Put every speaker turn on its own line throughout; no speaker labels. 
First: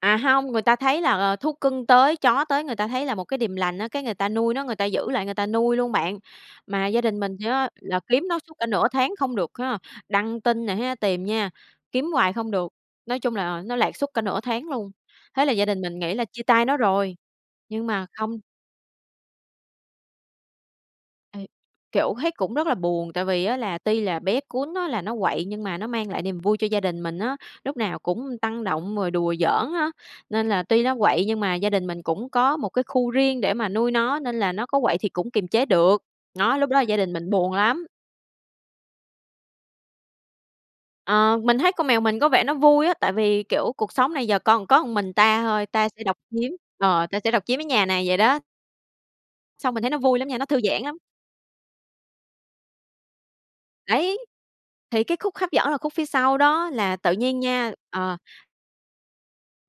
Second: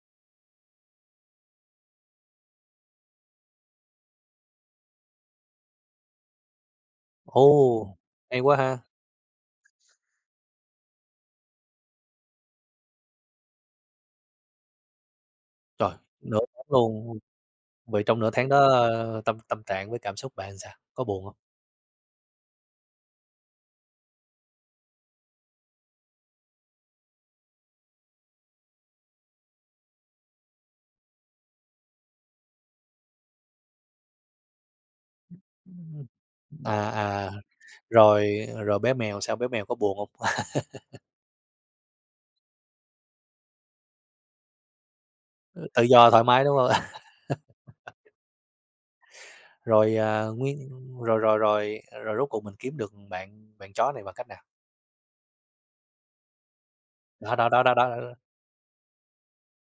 À, hông, người ta thấy là, ờ, thú cưng tới, chó tới người ta thấy là một cái điềm lành á, cái người ta nuôi nó, người ta giữ lại, người ta nuôi luôn bạn. Mà gia đình mình thì á,
Ồ!
là kiếm nó
Hay
suốt
quá
cả
ha!
nửa tháng không được ha, đăng tin nè ha, tìm nha, kiếm hoài không được, nói chung là nó lạc suốt cả nửa tháng luôn. Thế là gia đình
Trời!
mình nghĩ là
Nửa
chia
tháng
tay nó rồi,
luôn!
nhưng
Vậy
mà
trong nửa
không.
tháng đó tâm tâm trạng với cảm xúc bạn sao? Có buồn hông?
Ê, kiểu, thấy cũng rất là buồn, tại vì á, là tuy là bé cún á, là nó quậy nhưng mà nó mang lại niềm vui cho gia đình mình á, lúc nào cũng tăng động rồi đùa giỡn á. Nên là tuy nó quậy nhưng mà gia đình mình cũng có một cái khu riêng để mà nuôi nó, nên là nó có quậy thì cũng kiềm chế được.
[unintelligible]
Nó, lúc đó là
À,
gia đình mình
à,
buồn lắm.
rồi rồi bé mèo sao? Bé mèo có buồn hông?
Ờ, mình thấy con mèo mình có vẻ nó vui á, tại vì, kiểu: "Cuộc sống này giờ con có mình ta thôi,
[unintelligible] Tự
ta sẽ
do
độc
thoải mái,
chiếm
đúng hông?
ờ, ta sẽ độc chiếm cái nhà này" vậy đó. Xong mình thấy
Rồi,
nó vui
à,
lắm nha, nó thư
nguyên
giãn lắm.
rồi rồi rồi rồi rốt cuộc mình kiếm được bạn bạn chó này bằng
Đấy,
cách nào?
thì cái khúc hấp dẫn là khúc phía sau đó là tự
Đó,
nhiên
đó, đó,
nha
đó, đó, đó.
ờ.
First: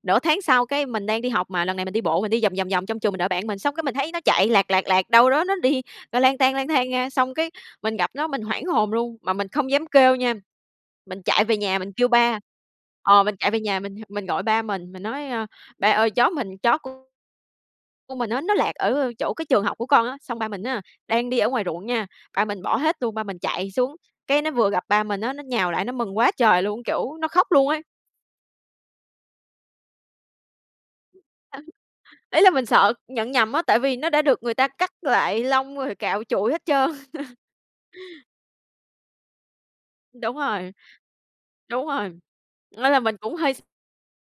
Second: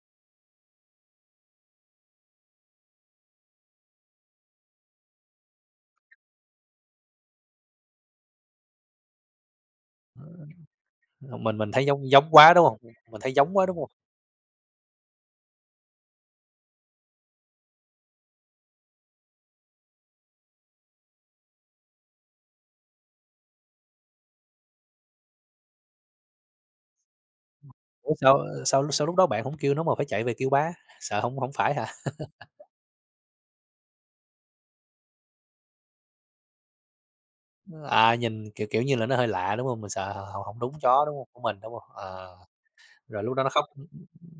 Nửa tháng sau cái mình đang đi học mà, lần này mình đi bộ mình đi vòng, vòng, vòng trong trường mình đợi bạn mình, xong cái mình thấy nó chạy lạc, lạc, lạc đâu đó nó đi, ơ, lang tang, lang thang nha. Xong cái mình gặp nó mình hoảng hồn luôn, mà mình không dám kêu nha, mình chạy về
Mình mình
nhà
thấy
mình kêu
giống giống
ba
quá, đúng hông? Mình
ờ,
thấy
mình chạy
giống
về
quá, đúng
nhà
hông?
mình h mình gọi ba mình, mình nói: "Ơ, ba ơi chó mình chó c của mình á, nó lạc ở chỗ cái trường học của con á." Xong ba mình á, đang đi ở ngoài ruộng nha, ba mình bỏ hết luôn, ba mình chạy xuống, cái nó vừa gặp ba mình á, nó nhào lại nó mừng quá trời luôn, kiểu, nó khóc luôn ấy.
Ủa sao sao sao lúc đó bạn hổng kêu nó mà phải chạy về kêu ba? Sợ hông hông
Ừ,
phải hả?
ý là mình sợ nhận nhầm á, tại vì nó đã được người ta cắt lại lông rồi cạo trụi hết trơn.
Ơ, à, nhìn, kiểu, kiểu như là, nó hơi lạ, đúng hông? Mình sợ
Đúng
hổng hổng
rồi.
đúng chó, đúng hông? Của mình, đúng hông?
Đúng rồi,
Ờ,
nên là mình
rồi lúc
cũng
đó nó
hơi s
khóc?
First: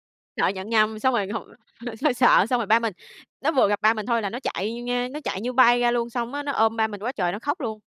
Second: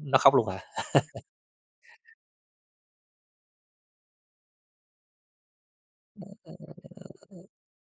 Nó khóc luôn
Sợ
hả?
nhận nhầm. Xong rồi hụt hơi sợ, xong rồi ba mình nó vừa gặp ba mình thôi là nó chạy vô nha, nó chạy như bay ra luôn, xong á, nó ôm ba mình quá trời nó khóc luôn.